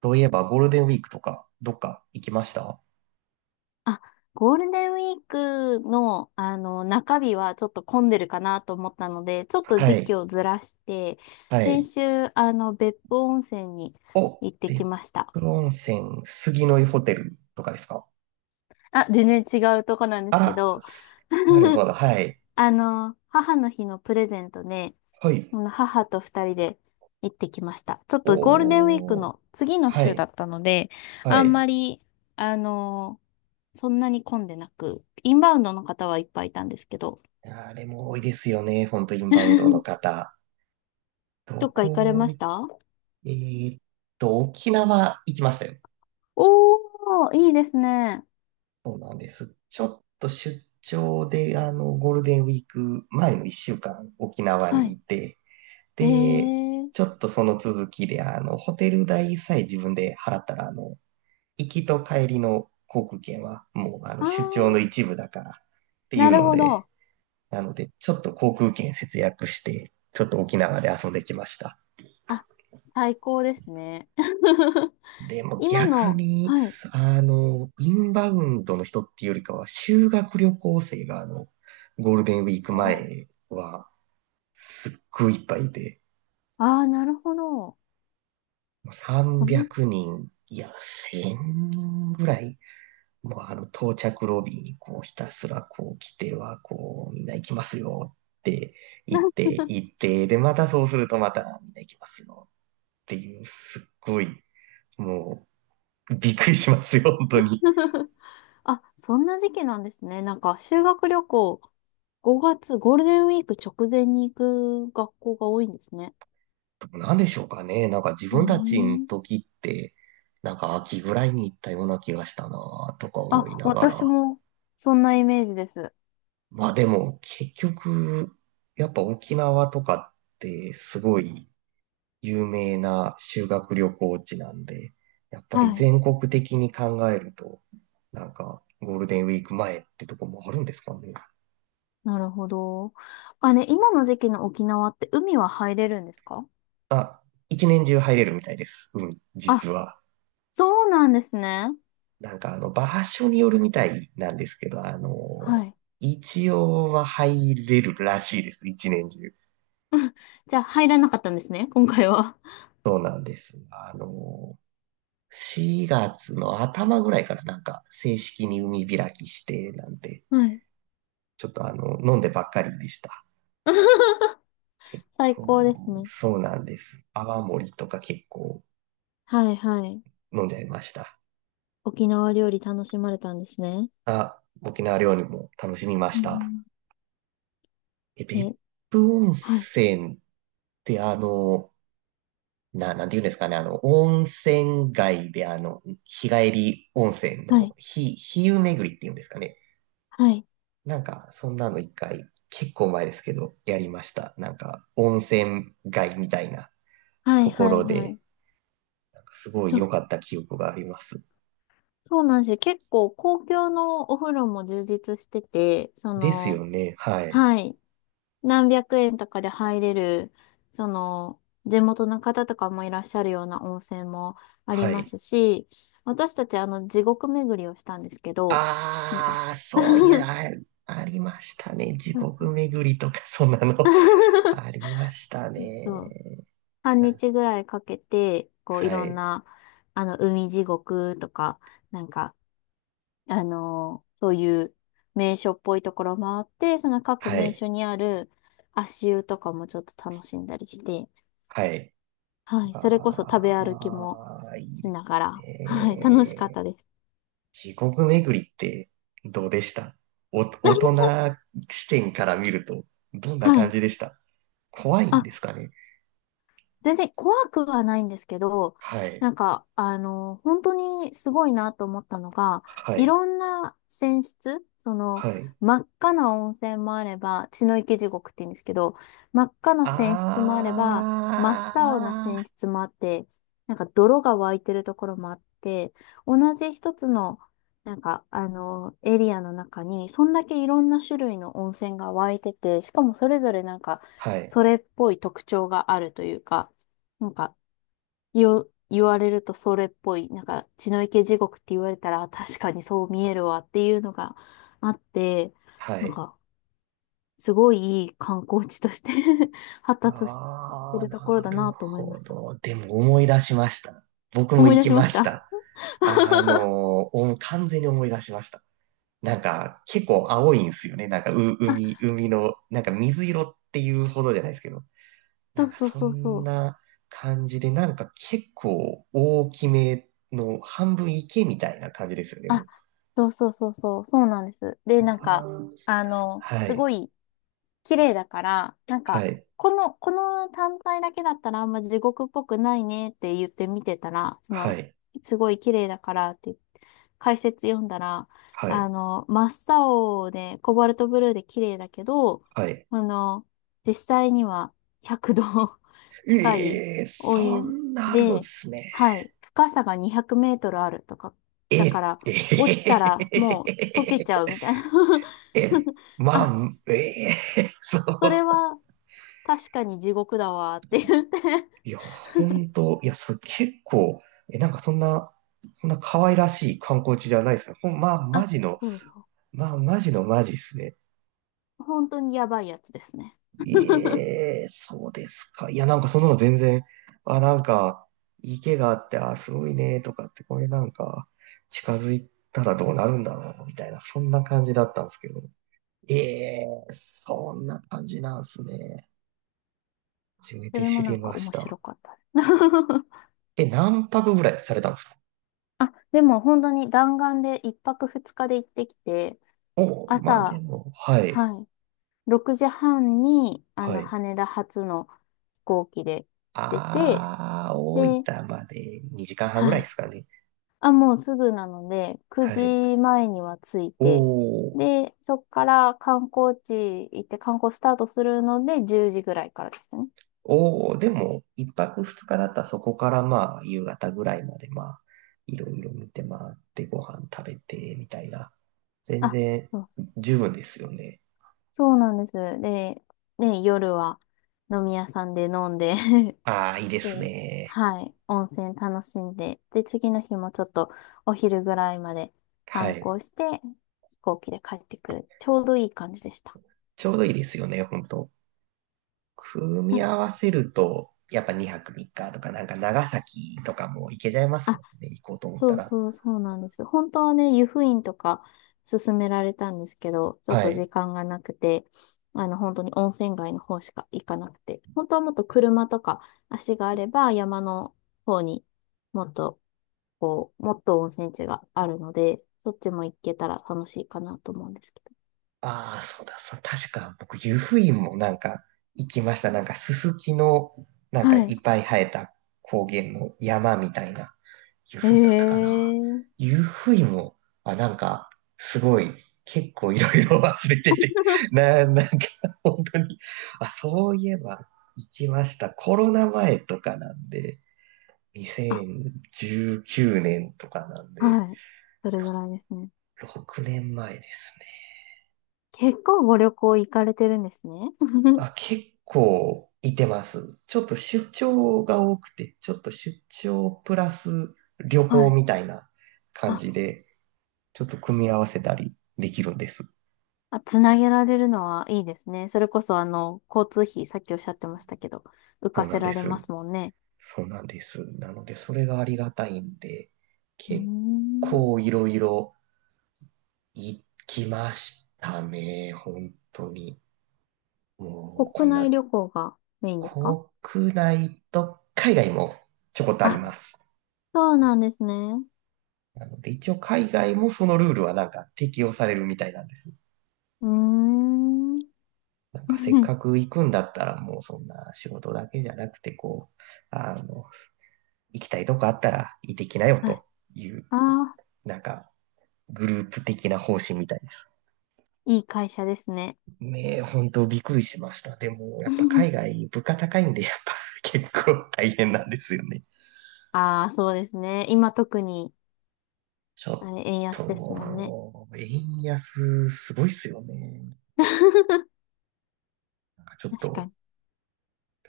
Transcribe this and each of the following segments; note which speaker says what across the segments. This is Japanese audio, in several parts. Speaker 1: とういえば、ゴールデンウィークとか、どっか行きました？
Speaker 2: あ、ゴールデンウィークの、中日はちょっと混んでるかなと思ったので、ちょっと
Speaker 1: は
Speaker 2: 時
Speaker 1: い。
Speaker 2: 期をずらして、
Speaker 1: は
Speaker 2: 先
Speaker 1: い。
Speaker 2: 週、別府温泉に
Speaker 1: お、
Speaker 2: 行ってき
Speaker 1: 別
Speaker 2: ました。
Speaker 1: 府温泉、杉の湯ホテルとかですか？
Speaker 2: あ、全然違うとこなんですけ
Speaker 1: あ、
Speaker 2: ど、
Speaker 1: なるほ ど。はい。
Speaker 2: 母の日のプレゼントで、
Speaker 1: はい。
Speaker 2: あの母と二人で行ってきました。ちょっとゴールデンウィーク
Speaker 1: おー。
Speaker 2: の次の
Speaker 1: は
Speaker 2: 週だ
Speaker 1: い。
Speaker 2: ったので、
Speaker 1: は
Speaker 2: あんま
Speaker 1: い。
Speaker 2: り、あの、そんなに混んでなく、インバウンドの方はいっぱいいたんですけど、
Speaker 1: あれも多いですよね。本当インバウンドの 方。
Speaker 2: ど
Speaker 1: ど
Speaker 2: っか行かれ
Speaker 1: こ
Speaker 2: まし
Speaker 1: 行っ、
Speaker 2: た？
Speaker 1: えーっと、沖縄行きましたよ。
Speaker 2: おー、いいですね。
Speaker 1: そうなんです。ちょっと出張で、ゴールデンウィーク前の1週間、沖縄
Speaker 2: は
Speaker 1: に
Speaker 2: い。
Speaker 1: いて、
Speaker 2: え
Speaker 1: で、
Speaker 2: ー。
Speaker 1: ちょっとその続きで、ホテル代さえ自分で払ったら、行きと帰りの航空券はもう、
Speaker 2: あ
Speaker 1: 出張の
Speaker 2: ー、
Speaker 1: 一部だからってい
Speaker 2: な
Speaker 1: う
Speaker 2: る
Speaker 1: の
Speaker 2: ほ
Speaker 1: で、
Speaker 2: ど。
Speaker 1: なので、ちょっと航空券節約して、ちょっと沖縄で遊んできました。
Speaker 2: あ、最高ですね。
Speaker 1: でも
Speaker 2: 今
Speaker 1: 逆
Speaker 2: の、
Speaker 1: に、
Speaker 2: はい。
Speaker 1: インバウンドの人っていうよりかは、修学旅行生が、ゴールデンウィーク
Speaker 2: お
Speaker 1: 前は、すっごいいっぱいいて、
Speaker 2: あー、なるほど。こ
Speaker 1: 300
Speaker 2: の、
Speaker 1: 人、いや、1000人ぐらい、もうあの到着ロビーにこうひたすらこう来てはこうみんな行きますよって言って行って、でまたそうするとまたみんな行きますよっていう、すっごい、もうびっくりしますよ本当に。
Speaker 2: あ、そんな時期なんですね。なんか、修学旅行、5月、ゴールデンウィーク直前に行く学校が多いんですね。
Speaker 1: 何でしょうかね。なんか自
Speaker 2: うー
Speaker 1: 分たちの
Speaker 2: ん。
Speaker 1: 時ってなんか秋ぐらいに行ったような気がしたなとか思い
Speaker 2: あ、
Speaker 1: なが
Speaker 2: 私
Speaker 1: ら、
Speaker 2: も、そんなイメージです。
Speaker 1: まあでも結局やっぱ沖縄とかってすごい有名な修学旅行地なんで、やっぱ
Speaker 2: は
Speaker 1: り
Speaker 2: い。
Speaker 1: 全国的に考えると、なんかゴールデンウィーク前ってとこもあるんですかね。
Speaker 2: なるほど。あ、ね、今の時期の沖縄って海は入れるんですか？
Speaker 1: まあ、一年中入れるみたいです。うん、
Speaker 2: あ、
Speaker 1: 実は。
Speaker 2: そうなんですね。
Speaker 1: なんか場所によるみたいなんですけど、
Speaker 2: はい。
Speaker 1: 一応は入れるらしいです。一年中。
Speaker 2: じゃあ入らなかったんですね、今回は。
Speaker 1: そうなんです。4月の頭ぐらいからなんか正式に海開きして、なんて、
Speaker 2: はい。
Speaker 1: ちょっと飲んでばっかりでした。結
Speaker 2: 最高
Speaker 1: 構、
Speaker 2: ですね。
Speaker 1: そうなんです。泡盛とか結構
Speaker 2: はいはい。
Speaker 1: 飲んじゃいました。
Speaker 2: 沖縄料理楽しまれたんですね。
Speaker 1: あ、沖縄料理も楽しみま
Speaker 2: う
Speaker 1: した。
Speaker 2: ん。
Speaker 1: え、別
Speaker 2: ね、
Speaker 1: 府温
Speaker 2: はい、
Speaker 1: 泉ってなんて言うんですかね、温泉街で日帰り温泉
Speaker 2: は
Speaker 1: の
Speaker 2: い、
Speaker 1: 日湯巡りっていうんですかね。
Speaker 2: はい、
Speaker 1: なんか、そんなの一回、結構前ですけど、やりました。なんか、温泉街みたいな
Speaker 2: は
Speaker 1: と
Speaker 2: い、
Speaker 1: こ
Speaker 2: はい、
Speaker 1: ろ
Speaker 2: は
Speaker 1: で、
Speaker 2: い。
Speaker 1: なんかすごい
Speaker 2: そ
Speaker 1: 良
Speaker 2: う、
Speaker 1: かった記憶があります。
Speaker 2: そうなんですよ。結構公共のお風呂も充実してて、そ
Speaker 1: です
Speaker 2: の、
Speaker 1: よね。はい。
Speaker 2: はい。何百円とかで入れる、その、地元の方とかもいらっしゃるような温泉もあり
Speaker 1: は
Speaker 2: ま
Speaker 1: い。
Speaker 2: すし、私たちあの地獄巡りをしたんですけど、なんか
Speaker 1: ああ、そういや、ありましたね。地
Speaker 2: そうそ
Speaker 1: 獄
Speaker 2: う
Speaker 1: 巡りとか、そんなの あ りました
Speaker 2: そう
Speaker 1: ね。
Speaker 2: 半
Speaker 1: なん
Speaker 2: 日ぐらいかけて、こうい
Speaker 1: は
Speaker 2: ろん
Speaker 1: い、
Speaker 2: な、海地獄とか、なんか、あのーそういう名所っぽいところ回って、その各
Speaker 1: は
Speaker 2: 名
Speaker 1: い、
Speaker 2: 所にある足湯とかもちょっと楽しんだりして、
Speaker 1: はい。
Speaker 2: はい。それこそ食べ歩きも
Speaker 1: ああ、いい
Speaker 2: し
Speaker 1: です
Speaker 2: ながら。はい。楽しかっ
Speaker 1: ね。
Speaker 2: たです。
Speaker 1: 地獄巡りってどうでした？お、大 人視点から見ると、どんな
Speaker 2: は
Speaker 1: 感
Speaker 2: い。
Speaker 1: じでした？怖いん
Speaker 2: あ、
Speaker 1: ですかね？
Speaker 2: 全然怖くはないんですけど、
Speaker 1: はい、
Speaker 2: なんか、本当にすごいなと思ったのが、
Speaker 1: は
Speaker 2: い
Speaker 1: い、
Speaker 2: ろんな泉質、その、
Speaker 1: はい。
Speaker 2: 真っ赤な温泉もあれば、血の池地獄って言うんですけど、真っ赤な泉質もあれば、真っ青な
Speaker 1: あ
Speaker 2: 泉質もあって、なんか泥が湧いてるところもあって、同じ一つの、なんか、エリアの中に、そんだけいろんな種類の温泉が湧いてて、しかもそれぞれなんか、
Speaker 1: あ、はい、
Speaker 2: それっぽい特徴があるというか、なんか、言われるとそれっぽい、なんか、血の池地獄って言われたら、確かにそう見えるわっていうのがあって、
Speaker 1: は
Speaker 2: なん
Speaker 1: い。
Speaker 2: か、すごいいい観光地として 発達して
Speaker 1: ああ、
Speaker 2: るところ
Speaker 1: な
Speaker 2: だ
Speaker 1: る
Speaker 2: なと思い
Speaker 1: ほ
Speaker 2: ました。
Speaker 1: ど。でも思い出しました。僕も
Speaker 2: 思い
Speaker 1: 行
Speaker 2: 出
Speaker 1: き
Speaker 2: しま
Speaker 1: ま
Speaker 2: し
Speaker 1: し
Speaker 2: た。
Speaker 1: た。完全に思い出しました。なんか、結構青いんですよね。なんか、
Speaker 2: あ、
Speaker 1: 海の、なんか水色っていうほどじゃないですけど。
Speaker 2: そ
Speaker 1: なん
Speaker 2: う
Speaker 1: か、
Speaker 2: そう
Speaker 1: そ
Speaker 2: そうそ
Speaker 1: ん
Speaker 2: う。
Speaker 1: な感じで、なんか結構大きめの半分池みたいな感じですよね。も
Speaker 2: あ、
Speaker 1: う、
Speaker 2: そうそうそうそう、そうなんです。で、なんか、
Speaker 1: あーは
Speaker 2: す
Speaker 1: い、
Speaker 2: ごい、綺麗だから、なんか、
Speaker 1: はい、
Speaker 2: この単体だけだったらあんま地獄っぽくないねって言って見てたら、そ
Speaker 1: は
Speaker 2: の、
Speaker 1: い、
Speaker 2: すごい綺麗だからって解説読んだら、
Speaker 1: はい、
Speaker 2: 真っ青でコバルトブルーで綺麗だけど、
Speaker 1: はい。
Speaker 2: あの、実際には100度 近い
Speaker 1: ええ、
Speaker 2: お
Speaker 1: そ
Speaker 2: 湯
Speaker 1: んなあるんで
Speaker 2: で、
Speaker 1: すね。
Speaker 2: はい、深さが200メートルあるとか、だか
Speaker 1: え、
Speaker 2: ら、落ちた
Speaker 1: え
Speaker 2: らもう溶けち
Speaker 1: え、
Speaker 2: ゃうみたいな
Speaker 1: え、ま
Speaker 2: あ、
Speaker 1: あ、ええ、そ
Speaker 2: そ
Speaker 1: う。
Speaker 2: れは確かに地獄だわーって言って
Speaker 1: いや、本当、いや、それ結構、え、なんかそんな可愛らしい観光地じゃないですね。ほんまあ、
Speaker 2: あ、そうそ
Speaker 1: マジのマジですね。
Speaker 2: う。本当にやばいやつですね。
Speaker 1: ええ、そうですか。いや、なんかそんなの全然、あ、なんか、池があって、あ、すごいね、とかって、これなんか、近づいたらどうなるんだろう、みたいな、そんな感じだったんですけど。ええ、そんな感じなんですね。初め
Speaker 2: そ
Speaker 1: て
Speaker 2: れ
Speaker 1: 知
Speaker 2: もな
Speaker 1: り
Speaker 2: んか
Speaker 1: まし
Speaker 2: 面
Speaker 1: た。
Speaker 2: 白かったです。
Speaker 1: え、何泊ぐらいされたんですか？
Speaker 2: あ、でも本当に弾丸で1泊2日で行ってきて、
Speaker 1: お、まあで
Speaker 2: 朝、
Speaker 1: も、はい、
Speaker 2: はい、6時半に、
Speaker 1: はい。
Speaker 2: 羽田発の飛行機で出て、
Speaker 1: あー、大
Speaker 2: で、
Speaker 1: 分まで2時間半ぐら
Speaker 2: は
Speaker 1: いで
Speaker 2: い
Speaker 1: すかね。
Speaker 2: あ、もうすぐなので、
Speaker 1: は
Speaker 2: 9
Speaker 1: い。
Speaker 2: 時前には着い
Speaker 1: お
Speaker 2: て、
Speaker 1: ー、
Speaker 2: で、そっから観光地行って観光スタートするので、10時ぐらいからでしたね。
Speaker 1: おー、でも、1泊2日だったらそこからまあ、夕方ぐらいまでまあ、いろいろ見て回ってご飯食べて、みたいな。全
Speaker 2: あ、
Speaker 1: 然、
Speaker 2: そう
Speaker 1: 十分ですよね。
Speaker 2: そうなんです。で、ね、夜は飲み屋さんで飲んで
Speaker 1: あー、いいで す
Speaker 2: で、
Speaker 1: ね。
Speaker 2: はい、温泉楽しんで、で、次の日もちょっとお昼ぐらいまで
Speaker 1: は
Speaker 2: 観
Speaker 1: い。
Speaker 2: 光して、飛行機で帰ってくる。ちょうどいい感じでした。
Speaker 1: ちょうどいいですよね、本当。組み合わせると、やっぱ2泊3日とか、なんか長崎とかも行けちゃいますも
Speaker 2: あ
Speaker 1: んね、行こうと思っ
Speaker 2: そ
Speaker 1: た
Speaker 2: う
Speaker 1: ら。
Speaker 2: そうそうなんです。本当はね、湯布院とか勧められたんですけど、ちょっ
Speaker 1: は
Speaker 2: と時
Speaker 1: い。
Speaker 2: 間がなくて、本当に温泉街の方しか行かなくて、本当はもっと車とか足があれば山の方にもっと、こう、もっと温泉地があるので、そっちも行けたら楽しいかなと思うんですけど。
Speaker 1: ああ、そうだ、そう、確か僕、湯布院もなんか行きました。なんかススキの、なんか
Speaker 2: は
Speaker 1: い
Speaker 2: い。
Speaker 1: っぱい生えた高原の山みたいな、湯
Speaker 2: え
Speaker 1: 布院だったかな。
Speaker 2: えー。
Speaker 1: 湯布院も、あ、なんか、すごい、結構いろいろ忘れてて、なんか、本当に、あ、そういえば行きました。コロナ前とかなんで、
Speaker 2: あ、
Speaker 1: 2019年とかなんで、
Speaker 2: はい。それぐらいですね。
Speaker 1: 6年前ですね。
Speaker 2: 結構ご旅行行かれてるんですね。
Speaker 1: あ、結構いてます。ちょっと出張が多くて、ちょっと出張プラス旅
Speaker 2: は
Speaker 1: 行
Speaker 2: い。
Speaker 1: みたいな感
Speaker 2: あ
Speaker 1: じで、ちょっと組み合わせたりできるんです。
Speaker 2: あ、つなげられるのはいいですね。それこそ、交通費、さっきおっしゃってましたけど、浮
Speaker 1: そ
Speaker 2: か
Speaker 1: うな
Speaker 2: せ
Speaker 1: んで
Speaker 2: られま
Speaker 1: す。
Speaker 2: すもんね。
Speaker 1: そうなんです。なので、それがありがたいんで、
Speaker 2: うー
Speaker 1: 結
Speaker 2: ん。
Speaker 1: 構いろいろ行きましたね。本当に。もう、
Speaker 2: 国
Speaker 1: こんな、
Speaker 2: 内旅行がメインですか？
Speaker 1: 国内と海外もちょこっとあり
Speaker 2: あ、
Speaker 1: ます。
Speaker 2: そうなんですね。
Speaker 1: なので一応海外もそのルールはなんか適用されるみたいなんです。
Speaker 2: うーん。
Speaker 1: なんかせっ かく行くんだったらもうそんな仕事だけじゃなくてこう、あの、行きたいとこあったら行ってきなよ
Speaker 2: はい。
Speaker 1: という、
Speaker 2: ああ、
Speaker 1: なんかグループ的な方針みたいです。
Speaker 2: いい会社ですね。
Speaker 1: ねえ、本当びっくりしました。でもやっぱ海 外物価高いんでやっぱ結構大変なんですよね。
Speaker 2: ああ、そうですね。今特に、
Speaker 1: ち
Speaker 2: あ
Speaker 1: ょっ
Speaker 2: れ、円安ですも
Speaker 1: と、
Speaker 2: んね。
Speaker 1: 円安すごいっすよね。ちょっ
Speaker 2: 確か
Speaker 1: と、
Speaker 2: に。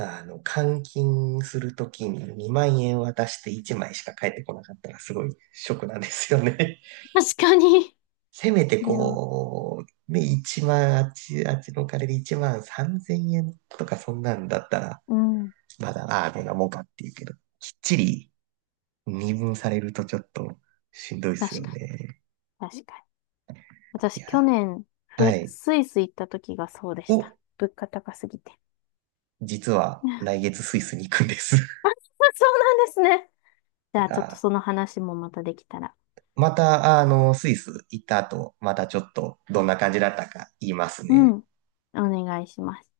Speaker 1: 換金するときに2万円渡して1枚しか返ってこなかったらすごいショックなんですよね。
Speaker 2: 確かに。
Speaker 1: せめて
Speaker 2: これを。
Speaker 1: こう、ね、1万、あっちのお金で1万3000円とかそんなんだったら、
Speaker 2: うん。
Speaker 1: まだ、ああ、どんなもんかっていうけど、きっちり二分されるとちょっとしんどいですよ
Speaker 2: 確か
Speaker 1: ね。
Speaker 2: に。確かに。
Speaker 1: い
Speaker 2: 私、去
Speaker 1: や、
Speaker 2: 年、
Speaker 1: は
Speaker 2: ふ、
Speaker 1: い。
Speaker 2: スイス行った時がそうでした。
Speaker 1: を、
Speaker 2: 物価高すぎて。
Speaker 1: 実は来 月スイスに行くんです。
Speaker 2: あ、そうなんですね。じゃあ、ちょっと
Speaker 1: あ
Speaker 2: その話もまたできたら。
Speaker 1: また、スイス行った後、またちょっとどんな感じだったか言います
Speaker 2: う
Speaker 1: ね。
Speaker 2: ん。お願いします。